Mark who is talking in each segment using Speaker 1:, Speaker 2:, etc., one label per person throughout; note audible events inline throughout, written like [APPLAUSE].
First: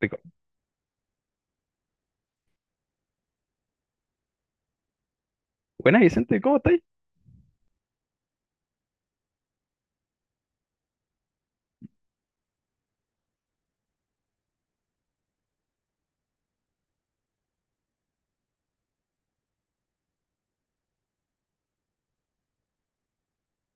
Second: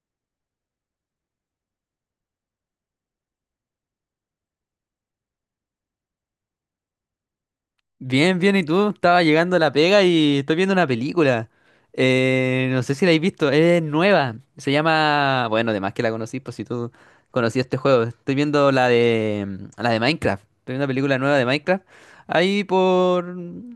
Speaker 1: Rico. Buenas, Vicente, ¿cómo estáis?
Speaker 2: Bien, bien, ¿y tú? Estaba llegando a la pega y estoy viendo una película. No sé si la habéis visto, es nueva. Se llama, bueno, además que la conocí, pues si tú conocías este juego. Estoy viendo la de la de Minecraft. Estoy viendo una película nueva de Minecraft. Ahí por,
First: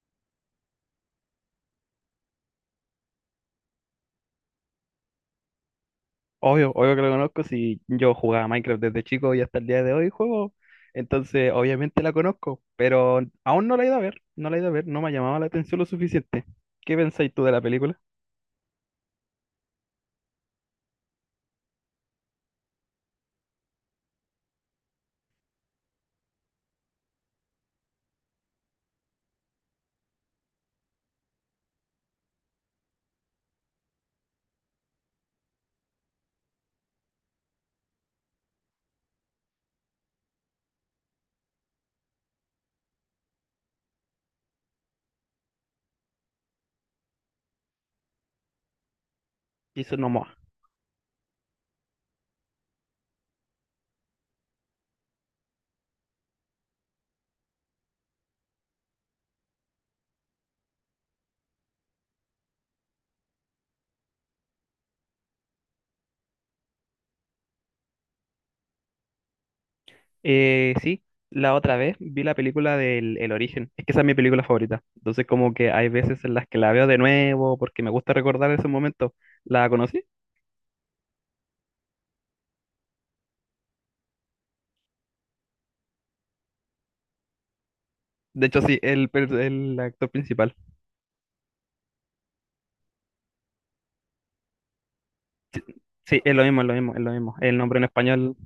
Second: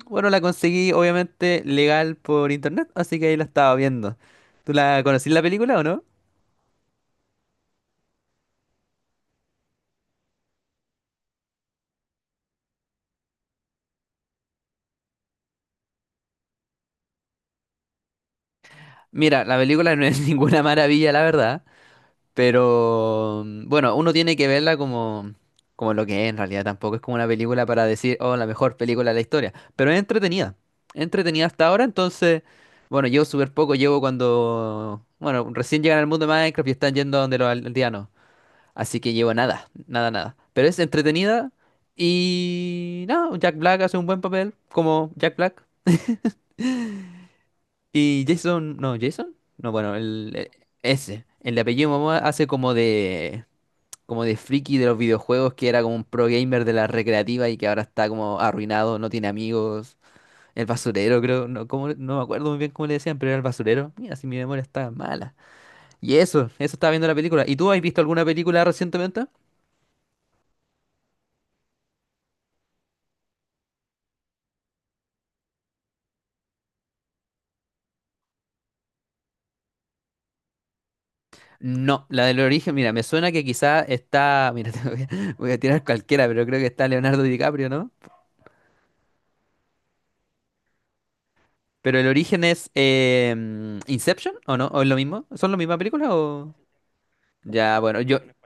Speaker 2: bueno, la conseguí obviamente legal por internet, así que ahí la estaba viendo. ¿Tú la conocís la película o no?
Speaker 1: Obvio, obvio que lo conozco. Si yo jugaba a Minecraft desde chico y hasta el día de hoy juego, entonces obviamente la conozco, pero aún no la he ido a ver, no la he ido a ver, no me ha llamado la atención lo suficiente. ¿Qué pensáis tú de la película?
Speaker 2: Mira, la película no es [LAUGHS] ninguna maravilla, la verdad. Pero bueno, uno tiene que verla como, como lo que es en realidad. Tampoco es como una película para decir, oh, la mejor película de la historia. Pero es entretenida. Entretenida hasta ahora. Entonces, bueno, llevo súper poco llevo cuando, bueno, recién llegan al mundo de Minecraft y están yendo a donde los aldeanos. Así que llevo nada, nada, nada. Pero es entretenida. Y nada, Jack Black hace un buen papel como Jack Black. Y Jason. No, bueno,
Speaker 1: Jason Momoa.
Speaker 2: el, ese. El de apellido Momoa hace como de friki de los videojuegos que era como un pro gamer de la recreativa y que ahora está como arruinado, no tiene amigos, el basurero creo, no, como, no me acuerdo muy bien cómo le decían, pero era el basurero. Mira, si mi memoria está mala. Y eso estaba viendo la película. ¿Y tú has visto alguna película recientemente?
Speaker 1: Sí, la otra vez vi la película del El Origen. Es que esa es mi película favorita. Entonces, como que hay veces en las que la veo de nuevo porque me gusta recordar ese momento. ¿La conocí?
Speaker 2: No, la del origen, mira, me suena que quizá está, mira, [LAUGHS] te voy a, voy a tirar cualquiera, pero creo que está Leonardo DiCaprio, ¿no?
Speaker 1: De hecho, sí, el, el actor principal.
Speaker 2: Pero el origen es Inception, ¿o no? ¿O es lo mismo? ¿Son la misma película
Speaker 1: Sí, es lo
Speaker 2: o...?
Speaker 1: mismo, es lo mismo. El nombre
Speaker 2: Ya,
Speaker 1: en
Speaker 2: bueno, yo,
Speaker 1: español,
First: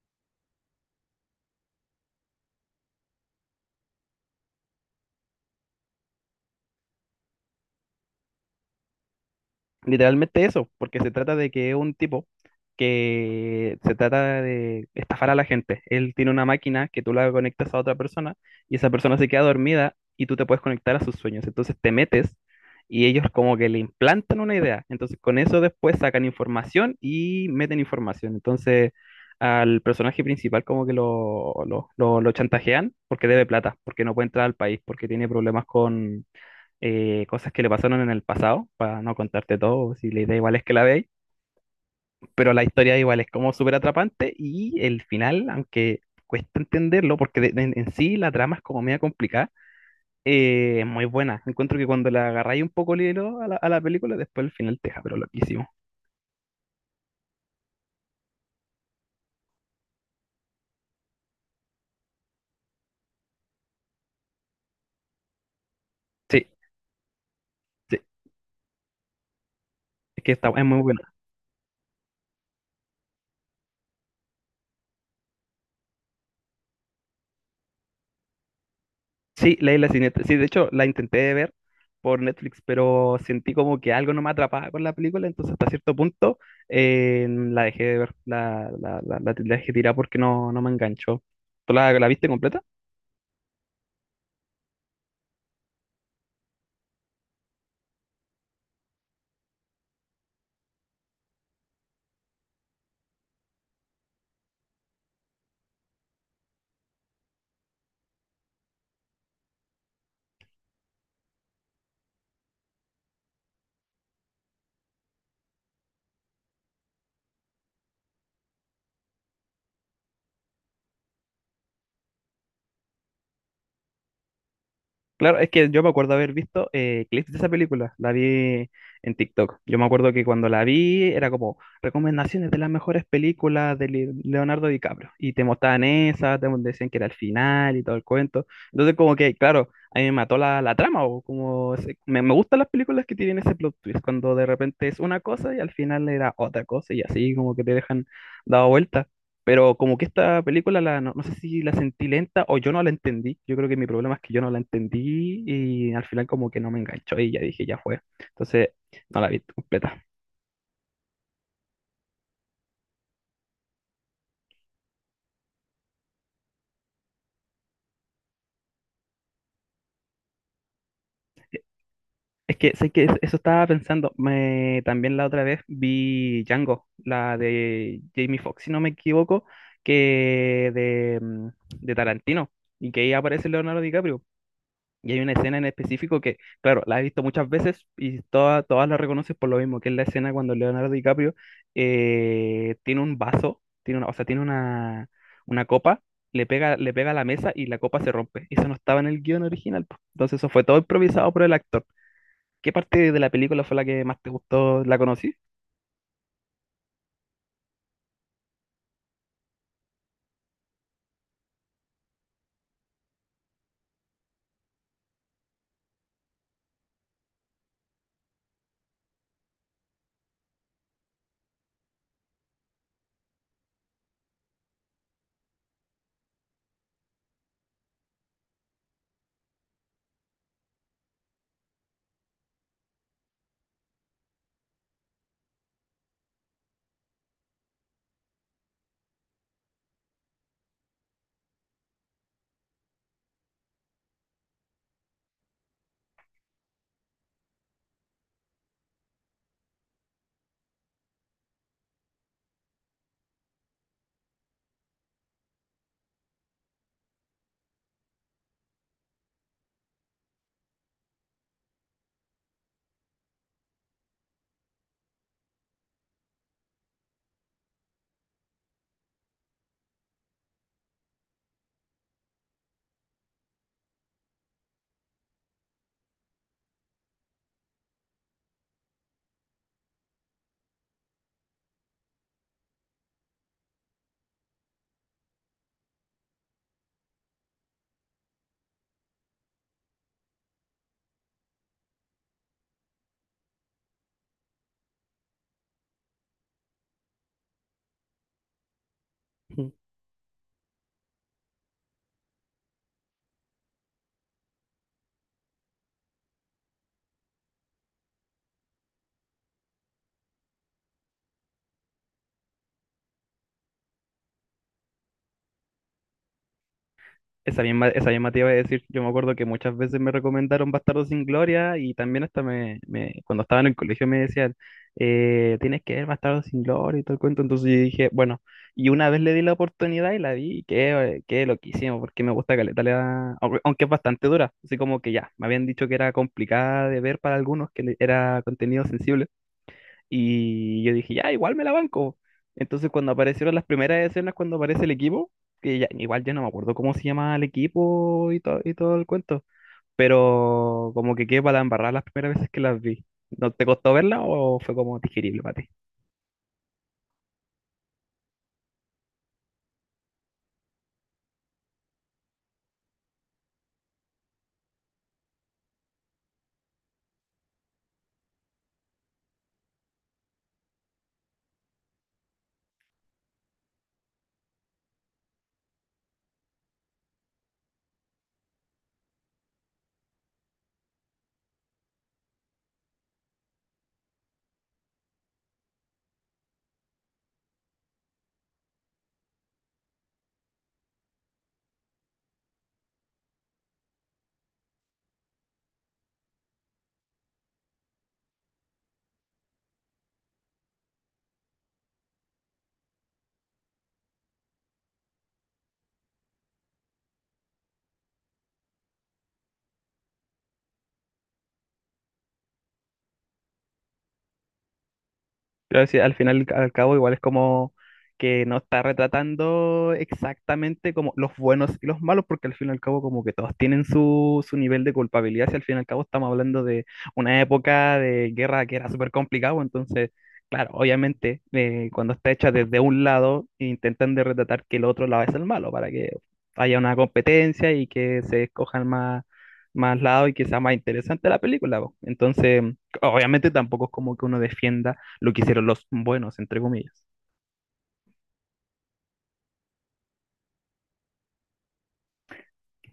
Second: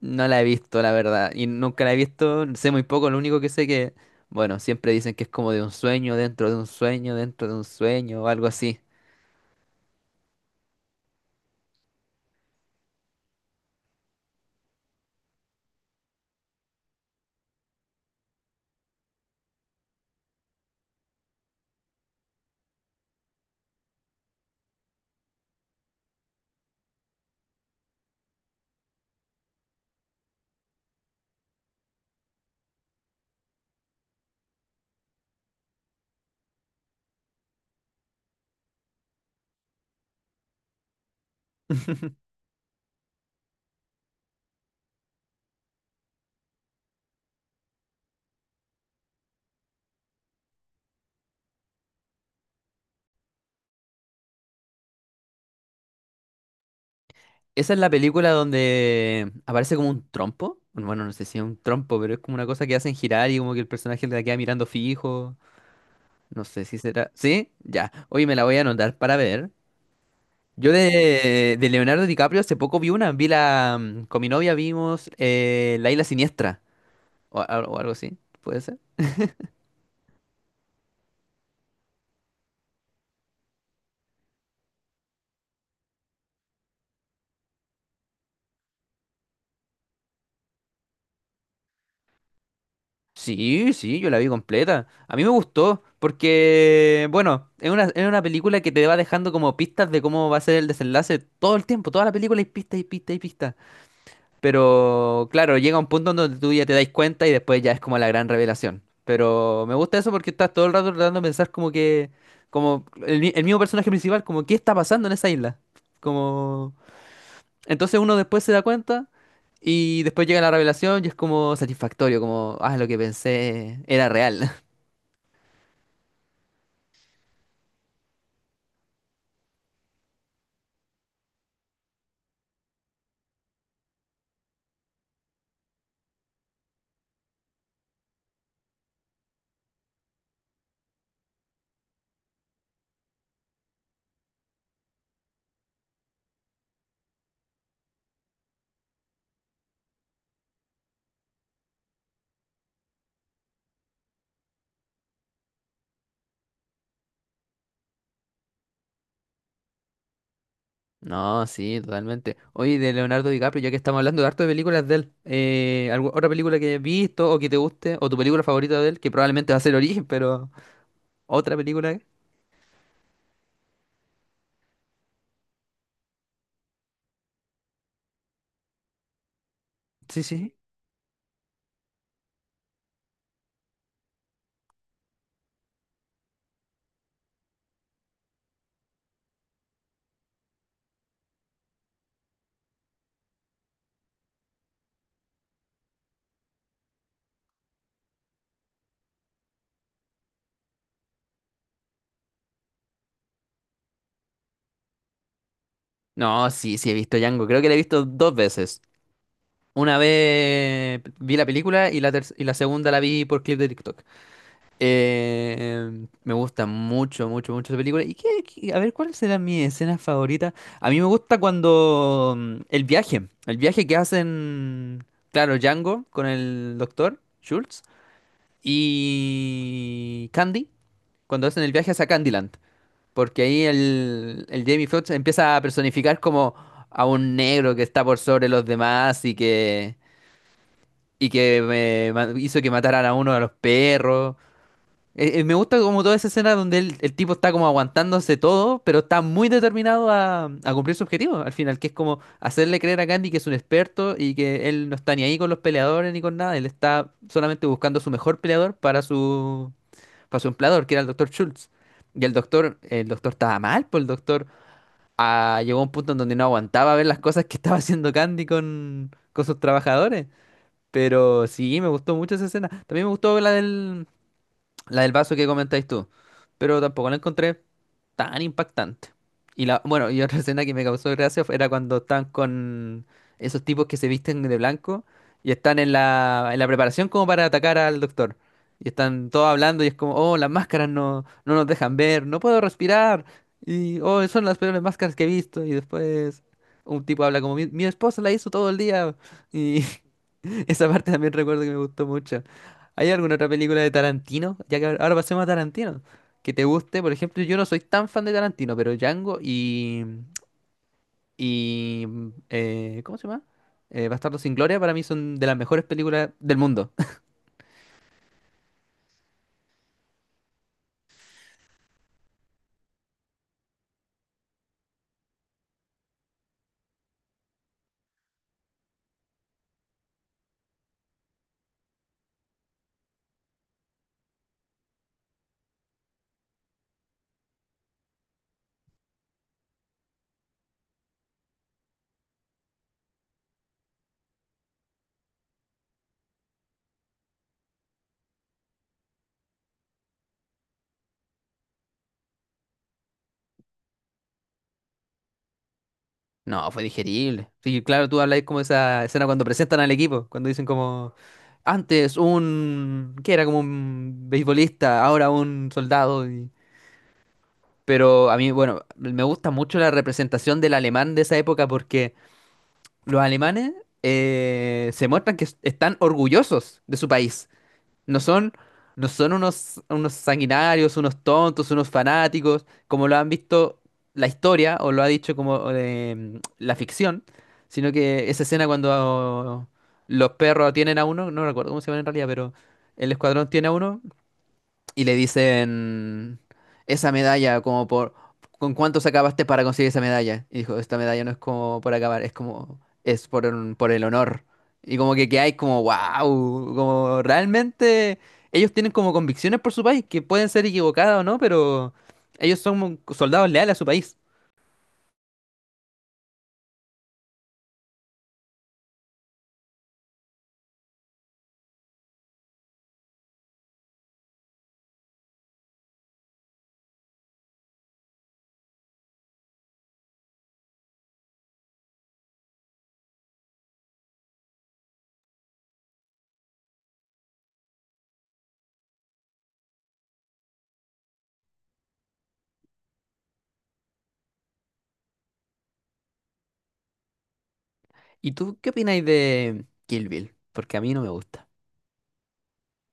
Speaker 2: no la he visto, la verdad, y nunca la he visto, sé muy poco, lo único que sé que, bueno, siempre dicen que es como de un sueño, dentro de un sueño, dentro de un sueño, o algo así.
Speaker 1: literalmente eso, porque se trata de que es un tipo que se trata de estafar a la gente. Él tiene una máquina que tú la conectas a otra persona y esa persona se queda dormida y tú te puedes conectar a sus sueños. Entonces te metes y ellos como que le implantan una idea. Entonces con eso después sacan información y meten información. Entonces al personaje principal como que lo chantajean porque debe plata, porque no puede entrar al país, porque tiene problemas con cosas que le pasaron en el pasado, para no contarte todo, si la idea igual es que la veáis,
Speaker 2: [LAUGHS]
Speaker 1: pero la historia igual es como súper atrapante y el final, aunque cuesta entenderlo, porque en sí la trama es como media complicada, es muy buena. Encuentro que cuando le agarráis un poco el hilo a a la película, después el final te deja, pero loquísimo.
Speaker 2: Esa es la película donde aparece como un trompo, bueno, no sé si es un trompo, pero es como una cosa que hacen girar y como que el personaje la queda mirando fijo, no
Speaker 1: Sí,
Speaker 2: sé si será, ¿sí? Ya,
Speaker 1: sí,
Speaker 2: hoy me la voy a anotar para ver.
Speaker 1: es
Speaker 2: Yo
Speaker 1: muy bueno.
Speaker 2: de Leonardo DiCaprio hace poco vi una, vi la, con mi novia vimos La Isla Siniestra, o, o algo así, ¿puede ser?
Speaker 1: Sí, leí la siguiente. Sí, de hecho, la intenté ver por Netflix, pero sentí como que algo no me atrapaba con la película, entonces hasta cierto punto la dejé de ver, la dejé tirar porque no, no me enganchó. ¿Tú la viste completa?
Speaker 2: Sí, sí, yo la vi completa. A mí me gustó porque, bueno, es una película que te va dejando como pistas de cómo va a ser el desenlace todo el tiempo, toda la película hay pistas y pistas y pistas. Pero claro, llega un punto donde tú ya te das cuenta y después ya es como la gran revelación. Pero me gusta eso porque estás todo el rato tratando de pensar como que, como el, el mismo personaje principal, como qué está pasando en esa isla. Como... entonces uno después se da cuenta y después llega la revelación y es como satisfactorio, como, ah, lo que pensé era real. [LAUGHS]
Speaker 1: Claro, es que yo me acuerdo haber visto clips de esa película, la vi en TikTok. Yo me acuerdo que cuando la vi era como recomendaciones de las mejores películas de Leonardo DiCaprio y te mostraban esa, te decían que era el final y todo el cuento. Entonces como que, claro, a mí me mató la trama o como me gustan las películas que tienen ese plot twist, cuando de repente es una cosa y al final era otra cosa y así como que te dejan dado vuelta. Pero como que esta película, no, no sé si la sentí lenta o yo no la entendí. Yo creo que mi problema es que yo no la entendí y al final como que no me enganchó y ya dije, ya fue. Entonces, no la vi completa.
Speaker 2: No, sí, totalmente. Oye, de Leonardo DiCaprio, ya que estamos hablando de harto de películas de él, otra película que hayas visto o que te guste, o tu película favorita de él, que probablemente va a ser Origen, [LAUGHS] pero otra película?
Speaker 1: Es que sé que eso estaba pensando. Me, también la otra vez vi Django, la de Jamie Foxx, si no me equivoco,
Speaker 2: Sí, sí.
Speaker 1: que de Tarantino y que ahí aparece Leonardo DiCaprio. Y hay una escena en específico que, claro, la he visto muchas veces y todas la reconoces por lo mismo, que es la escena cuando Leonardo DiCaprio tiene un vaso, tiene una, o sea, tiene una copa, le pega a la mesa y la copa se rompe. Eso no estaba en el guión original. Po. Entonces eso fue todo improvisado por el actor. ¿Qué parte de la película fue la que más te gustó, la conocí?
Speaker 2: No, sí, sí, he visto Django. Creo que la he visto dos veces. Una vez vi la película y la, y la segunda la vi por clip de TikTok. Me gusta mucho, mucho, mucho esa película. ¿Y qué, qué- A ver, ¿cuál será mi escena favorita? A mí me gusta cuando el viaje que hacen, claro, Django con el doctor Schultz y Candy, cuando hacen el viaje hacia Candyland, porque ahí el Jamie Foxx empieza a personificar como a un negro que está por sobre los demás y que hizo que mataran a uno de los perros. Me gusta como toda esa escena donde el tipo está como aguantándose todo, pero está muy determinado a cumplir su objetivo al final, que es como hacerle creer a Candy que es un experto y que él no está ni ahí con los peleadores ni con nada, él está solamente buscando su mejor peleador para su empleador, que era el doctor Schultz. Y el doctor estaba mal, pues el doctor ah, llegó a un punto en donde no aguantaba ver las cosas que estaba haciendo Candy con sus trabajadores. Pero sí, me gustó mucho esa escena. También me gustó la del vaso que comentáis tú. Pero tampoco la encontré tan impactante. Y la, bueno, y otra [LAUGHS] escena que me causó gracia era cuando están con esos tipos que se visten de blanco y están en la preparación como para atacar al doctor. Y están todos hablando y es como, oh, las máscaras no, no nos dejan ver, no puedo respirar. Y, oh, son las peores máscaras que he visto. Y después un tipo habla como, mi esposa la hizo todo el día. Y [LAUGHS] esa parte también recuerdo que me gustó mucho. ¿Hay alguna otra película de Tarantino? Ya que ahora pasemos a Tarantino. Que te guste, por ejemplo, yo no soy tan fan de Tarantino, pero Django y ¿cómo se llama? Bastardos sin Gloria para mí son de las mejores películas del mundo. [LAUGHS]
Speaker 1: Esa misma te iba a decir, yo me acuerdo que muchas veces me recomendaron Bastardo sin Gloria y también hasta cuando estaba en el colegio me decían, tienes que ver Bastardo sin Gloria y todo el cuento, entonces yo dije, bueno, y una vez le di la oportunidad y la vi, y qué loquísimo, porque me gusta Caleta, aunque aunque es bastante dura, así como que ya, me habían dicho que era complicada de ver para algunos, que era contenido sensible. Y yo dije, ya, igual me la banco. Entonces, cuando aparecieron las primeras escenas, cuando aparece el equipo, que ya, igual ya no me acuerdo cómo se llama el equipo y, todo el cuento, pero como que quedé para la embarrada las primeras veces que las vi. ¿No te costó verla o fue como digerible para ti?
Speaker 2: No, fue digerible. Sí, claro, tú habláis como esa escena cuando presentan al equipo, cuando dicen como, antes un, que era como un beisbolista, ahora un soldado. Y- Pero a mí, bueno, me gusta mucho la representación del alemán de esa época porque los alemanes se muestran están orgullosos de su país. No son, no son unos, unos sanguinarios, unos tontos, unos fanáticos, como lo han visto la historia o lo ha dicho como la ficción, sino que esa escena cuando los perros tienen a uno, no recuerdo cómo se llama en realidad, pero el escuadrón tiene a uno y le dicen esa medalla como por ¿con cuánto acabaste para conseguir esa medalla? Y dijo, esta medalla no es como por acabar, es como es por el honor. Y como que hay como wow, como realmente ellos tienen como convicciones por su país que pueden ser equivocadas o no, pero ellos son soldados leales a su país.
Speaker 1: Pero sí, al final, al cabo, igual es como que no está retratando exactamente como los buenos y los malos, porque al fin y al cabo como que todos tienen su nivel de culpabilidad, si al fin y al cabo estamos hablando de una época de guerra que era súper complicado, entonces, claro, obviamente cuando está hecha desde un lado, intentan de retratar que el otro lado es el malo, para que haya una competencia y que se escojan más, más lados y que sea más interesante la película. Po. Entonces, obviamente tampoco es como que uno defienda lo que hicieron los buenos, entre comillas.
Speaker 2: ¿Y tú qué opináis de Kill Bill? Porque a mí no me gusta.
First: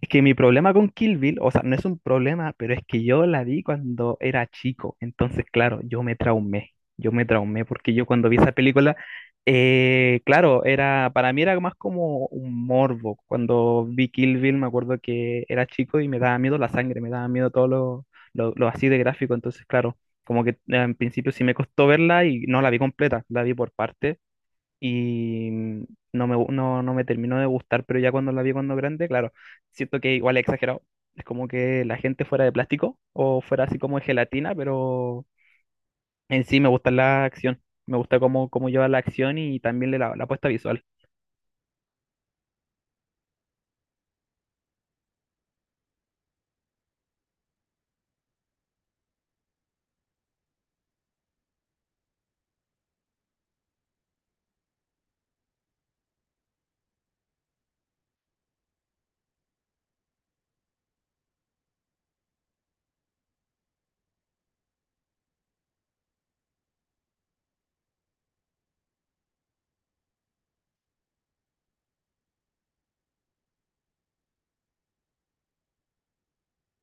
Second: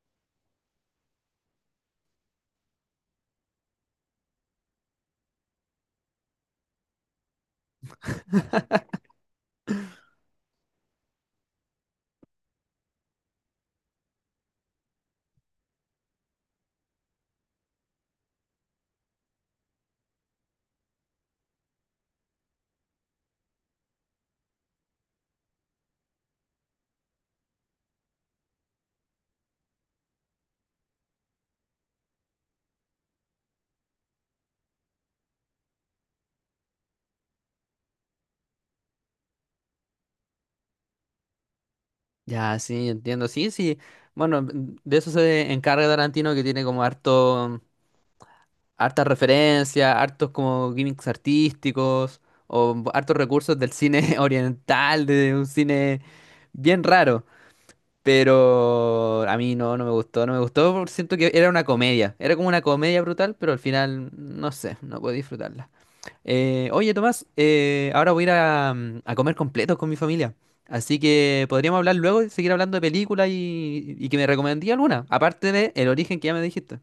Speaker 1: Es que mi problema con Kill Bill, o sea, no es un problema, pero es que yo la vi cuando era chico. Entonces, claro, yo me traumé. Yo me traumé porque yo cuando vi esa película, claro, era, para mí era más como un morbo. Cuando vi Kill Bill, me acuerdo que era chico y me daba miedo la sangre, me daba miedo todo lo así de gráfico. Entonces, claro, como que en principio sí me costó verla y no la vi completa, la vi por parte y no me, no me terminó de gustar, pero ya cuando la vi cuando grande, claro, siento que igual es exagerado. Es como que la gente fuera de plástico o fuera así como de gelatina, pero en sí me gusta la acción. Me gusta cómo, cómo lleva la acción y también le la, la puesta visual.
Speaker 2: Ya, sí, entiendo. Sí, sí. Bueno, de eso se encarga Tarantino que tiene como harto hartas referencias, hartos como gimmicks artísticos, o hartos recursos del cine [LAUGHS] oriental, de un cine bien raro. Pero a mí no, no me gustó, no me gustó, porque siento que era una comedia. Era como una comedia brutal, pero al final, no sé, no puedo disfrutarla. Oye, Tomás, ahora voy a ir a, a comer completos con mi familia. Así que podríamos hablar luego y seguir hablando de películas y que me recomendí alguna, aparte de El origen que ya me dijiste.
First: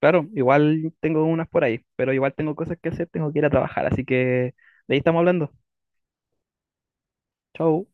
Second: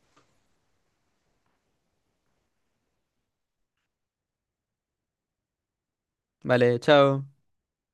Speaker 1: Claro, igual tengo unas por ahí, pero igual tengo cosas que hacer, tengo que ir a trabajar, así que de ahí estamos hablando.
Speaker 2: Vale, chao.
Speaker 1: Chau.